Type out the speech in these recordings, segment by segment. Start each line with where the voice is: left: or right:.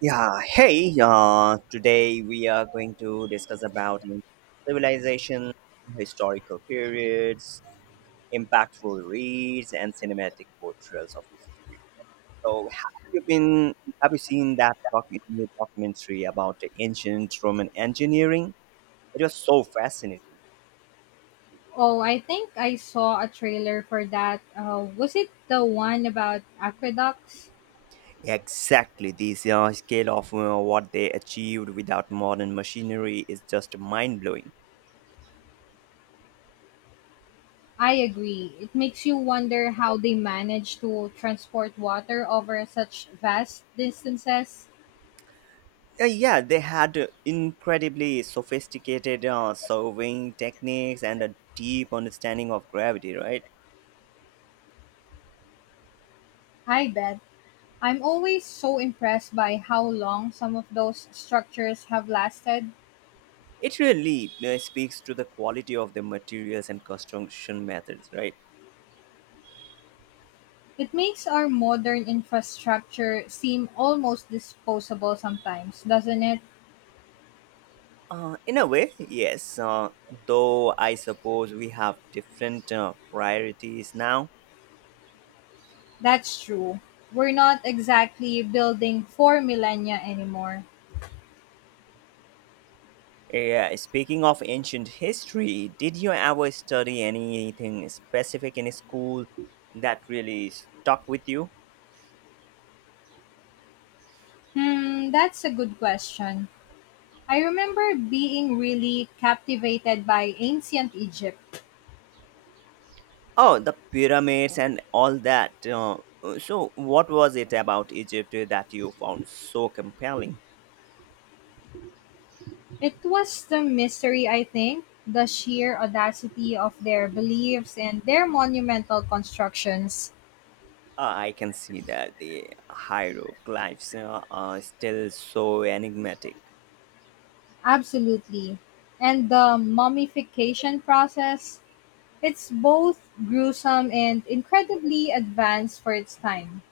right: Yeah, hey, today we are going to discuss about civilization, historical periods, impactful reads, and cinematic portrayals of history. So, have you seen that new documentary about the ancient Roman engineering? It was so fascinating.
left: Oh, I think I saw a trailer for that. Was it the one about aqueducts?
right: Exactly, this scale of what they achieved without modern machinery is just mind blowing.
left: I agree. It makes you wonder how they manage to transport water over such vast distances.
right: Yeah, they had incredibly sophisticated surveying techniques and a deep understanding of gravity, right?
left: I bet. I'm always so impressed by how long some of those structures have lasted.
right: It really speaks to the quality of the materials and construction methods, right?
left: It makes our modern infrastructure seem almost disposable sometimes, doesn't it?
right: In a way, yes, though I suppose we have different priorities now.
left: That's true. We're not exactly building for millennia anymore.
right: Yeah, speaking of ancient history, did you ever study anything specific in school that really stuck with you?
left: Hmm, that's a good question. I remember being really captivated by ancient Egypt.
right: Oh, the pyramids and all that. So, what was it about Egypt that you found so compelling?
left: It was the mystery, I think, the sheer audacity of their beliefs and their monumental constructions.
right: I can see that the hieroglyphs are still so enigmatic.
left: Absolutely. And the mummification process, it's both gruesome and incredibly advanced for its time.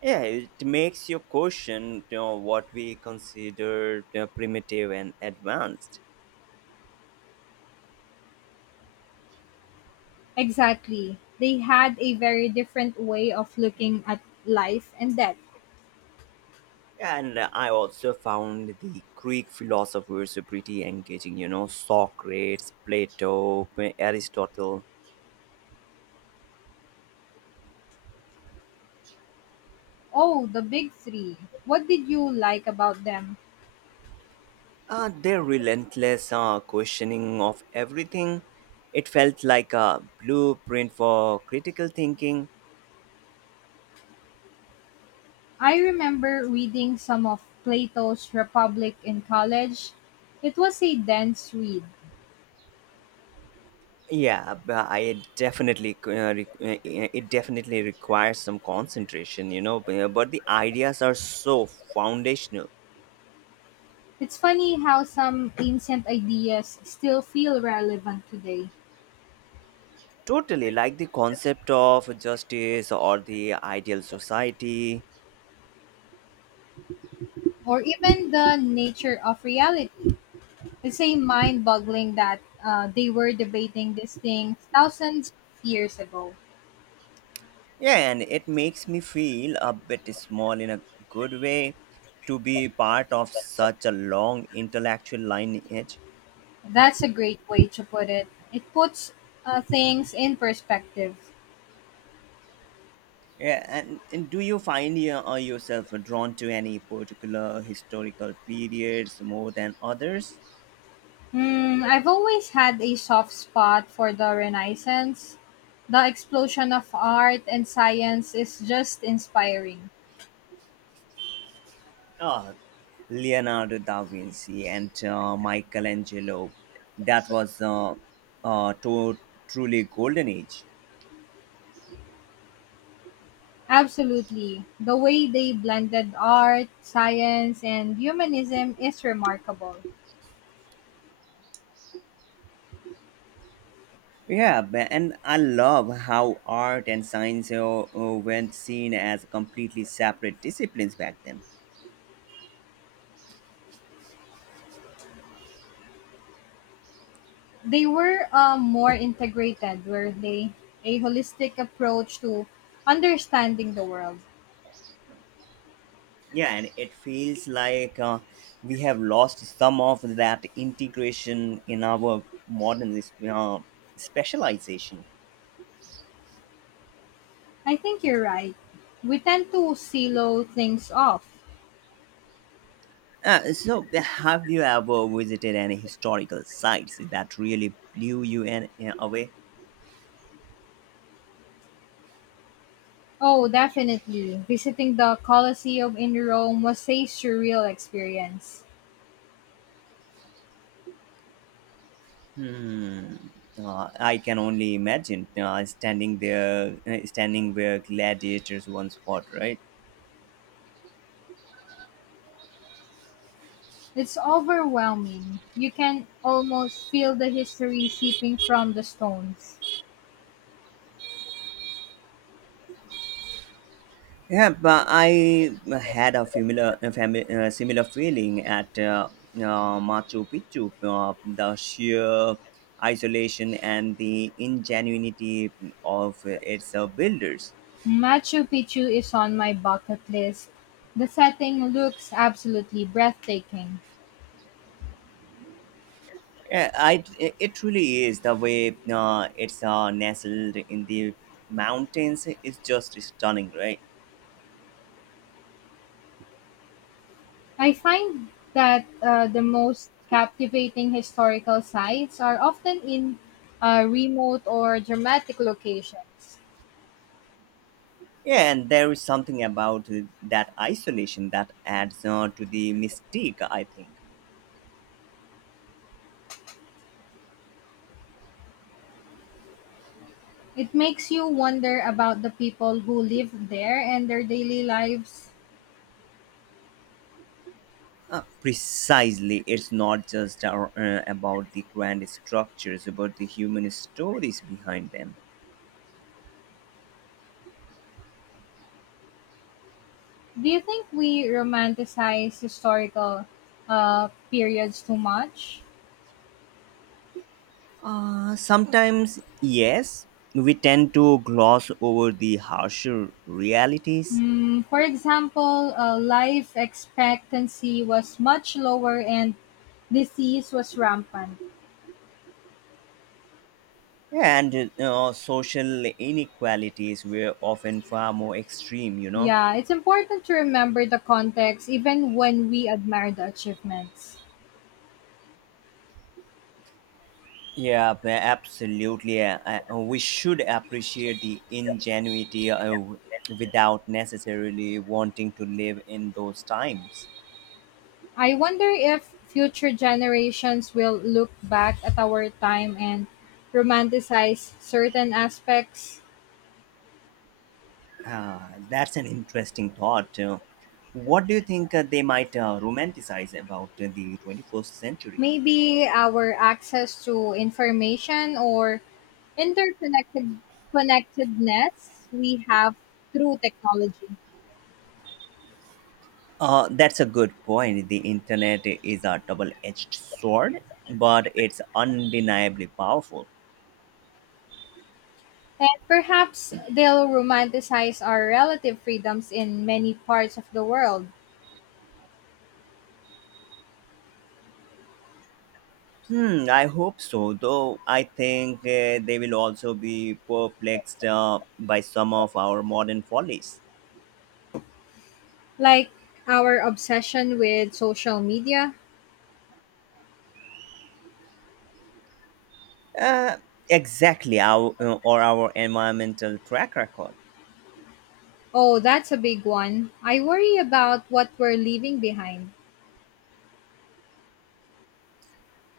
right: Yeah, it makes you question what we consider primitive and advanced.
left: Exactly. They had a very different way of looking at life and death.
right: And I also found the Greek philosophers pretty engaging, you know, Socrates, Plato, Aristotle.
left: Oh, the big three. What did you like about them?
right: Their relentless questioning of everything, it felt like a blueprint for critical thinking.
left: I remember reading some of Plato's Republic in college. It was a dense read.
right: Yeah, but yeah, it definitely requires some concentration, you know. But the ideas are so foundational.
left: It's funny how some ancient ideas still feel relevant today,
right: Totally, like the concept of justice or the ideal society.
left: or even the nature of reality. It's a mind boggling that they were debating this thing thousands of years ago.
right: Yeah, and it makes me feel a bit small in a good way to be part of such a long intellectual lineage.
left: That's a great way to put it. It puts things in perspective.
right: Yeah, and do you find yourself drawn to any particular historical periods more than others?
left: Hmm, I've always had a soft spot for the Renaissance. The explosion of art and science is just inspiring.
right: Ah, Leonardo da Vinci and Michelangelo. That was uh, to, truly golden age.
left: Absolutely. The way they blended art, science, and humanism is remarkable.
right: Yeah, and I love how art and science weren't seen as completely separate disciplines back then.
left: They were more integrated, were they? A holistic approach to understanding the world.
right: Yeah, and it feels like we have lost some of that integration in our modern uh, specialization.
left: I think you're right. We tend to silo things off.
right: So, have you ever visited any historical sites that really blew you away?
left: Oh, definitely. Visiting the Colosseum in Rome was a surreal experience.
right: Hmm. I can only imagine standing where gladiators once fought, right?
left: It's overwhelming. You can almost feel the history seeping from the stones.
right: Yeah, but I had a similar feeling at Machu Picchu. The sheer isolation and the ingenuity of its builders.
left: Machu Picchu is on my bucket list. The setting looks absolutely breathtaking.
right: Yeah, it truly is the way it's nestled in the mountains is just stunning, right?
left: I find that the most captivating historical sites are often in remote or dramatic locations.
right: Yeah, and there is something about that isolation that adds to the mystique, I think.
left: It makes you wonder about the people who lived there and their daily lives.
right: Precisely, it's not just about the grand structures, but the human stories behind them.
left: Do you think we romanticize historical periods too much?
right: Sometimes, yes, we tend to gloss over the harsher realities,
left: Mm, for example, life expectancy was much lower and disease was rampant.
right: and social inequalities were often far more extreme, you know.
left: Yeah, it's important to remember the context even when we admire the achievements.
right: Yeah, absolutely. We should appreciate the ingenuity without necessarily wanting to live in those times.
left: I wonder if future generations will look back at our time and romanticize certain aspects.
right: Uh, that's an interesting thought. What do you think they might romanticize about the 21st century?
left: Maybe our access to information or interconnected connectedness we have through technology.
right: That's a good point. The internet is a double edged sword, but it's undeniably powerful.
left: And perhaps they'll romanticize our relative freedoms in many parts of the world,
right: Hmm, I hope so, though I think they will also be perplexed by some of our modern follies.
left: like our obsession with social media.
right: Uh, exactly, or our environmental track record.
left: Oh, that's a big one. I worry about what we're leaving behind.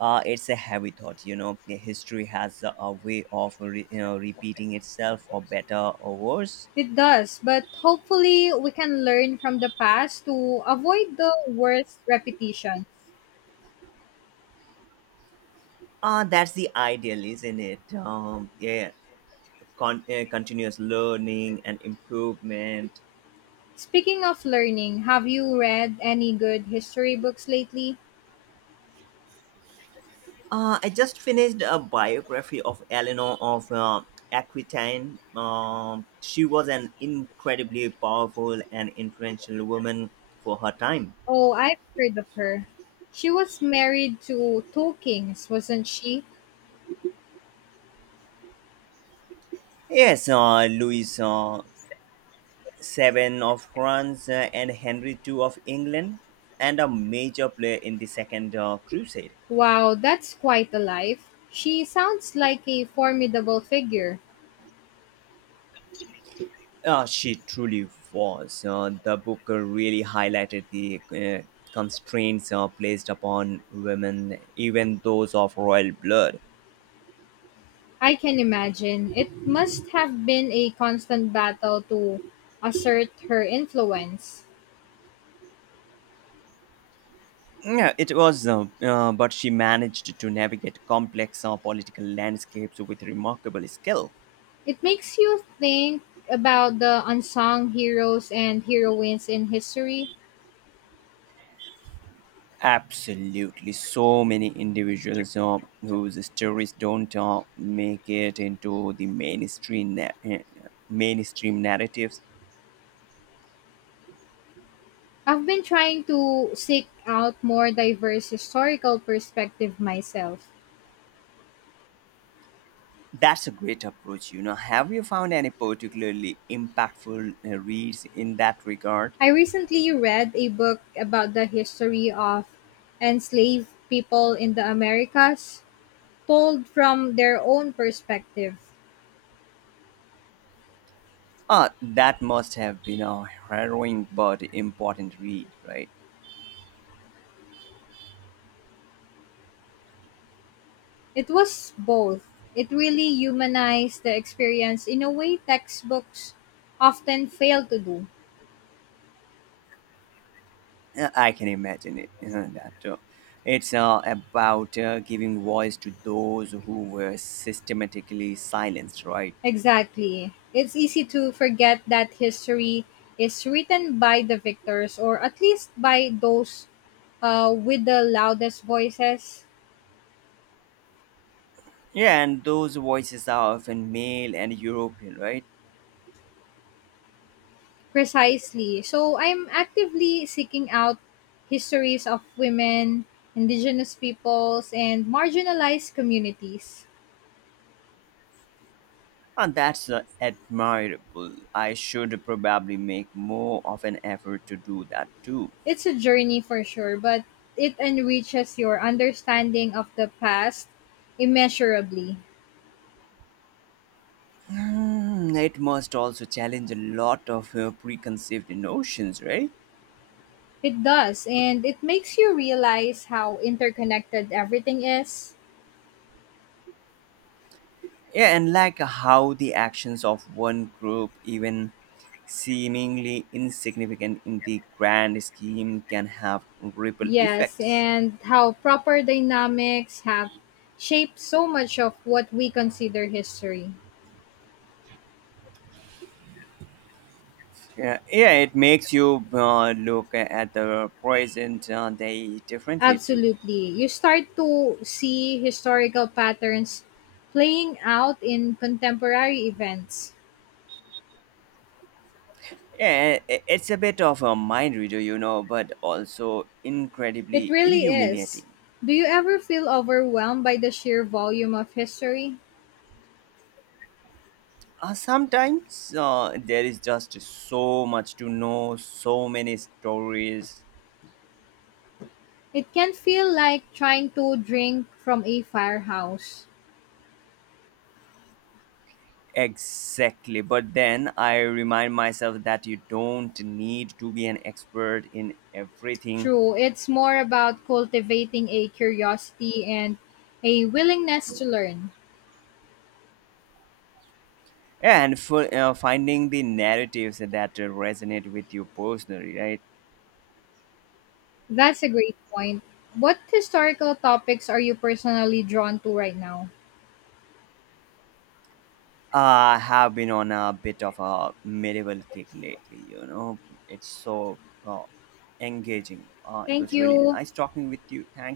right: It's a heavy thought, you know. The history has a way of repeating itself for better or worse.
left: It does, but hopefully we can learn from the past to avoid the worst repetition.
right: That's the ideal, isn't it? Yeah, continuous learning and improvement.
left: Speaking of learning, have you read any good history books lately?
right: I just finished a biography of Eleanor of Aquitaine. She was an incredibly powerful and influential woman for her time.
left: Oh, I've heard of her. She was married to two kings, wasn't she?
right: Yes, Louis VII of France and Henry II of England, and a major player in the Second Crusade.
left: Wow, that's quite a life. She sounds like a formidable figure.
right: She truly was. The book really highlighted the constraints placed upon women, even those of royal blood.
left: I can imagine. It must have been a constant battle to assert her influence.
right: Yeah, it was, but she managed to navigate complex political landscapes with remarkable skill.
left: It makes you think about the unsung heroes and heroines in history.
right: Absolutely, so many individuals whose stories don't make it into the mainstream narratives.
left: I've been trying to seek out more diverse historical perspective myself.
right: That's a great approach, you know. Have you found any particularly impactful reads in that regard?
left: I recently read a book about the history of enslaved people in the Americas, told from their own perspective.
right: Ah, that must have been a harrowing but important read, right?
left: It was both. It really humanized the experience in a way textbooks often fail to do.
right: I can imagine it. That It's about giving voice to those who were systematically silenced, right?
left: Exactly. It's easy to forget that history is written by the victors or at least by those with the loudest voices.
right: Yeah, and those voices are often male and European, right?
left: Precisely. So I'm actively seeking out histories of women, indigenous peoples, and marginalized communities.
right: And that's admirable. I should probably make more of an effort to do that too.
left: It's a journey for sure, but it enriches your understanding of the past immeasurably.
right: Hmm, it must also challenge a lot of preconceived notions, right?
left: It does, and it makes you realize how interconnected everything is.
right: Yeah, and like how the actions of one group, even seemingly insignificant in the grand scheme, can have ripple
left: Yes,
right: effects.
left: and how proper dynamics have shaped so much of what we consider history.
right: Yeah, yeah it makes you look at the present day differently too.
left: Absolutely. You start to see historical patterns playing out in contemporary events.
right: Yeah, it's a bit of a mind reader, you know, but also
left: It
right: incredibly
left: really is.
right: illuminating.
left: Do you ever feel overwhelmed by the sheer volume of history?
right: Sometimes there is just so much to know, so many stories.
left: It can feel like trying to drink from a firehouse.
right: Exactly. But then I remind myself that you don't need to be an expert in everything.
left: True, it's more about cultivating a curiosity and a willingness to learn.
right: And for finding the narratives that resonate with you personally, right?
left: That's a great point. What historical topics are you personally drawn to right now?
right: I have been on a bit of a medieval kick lately, you know. It's so uh, engaging. It
left: Thank
right: was really
left: you.
right: nice talking with you. Thank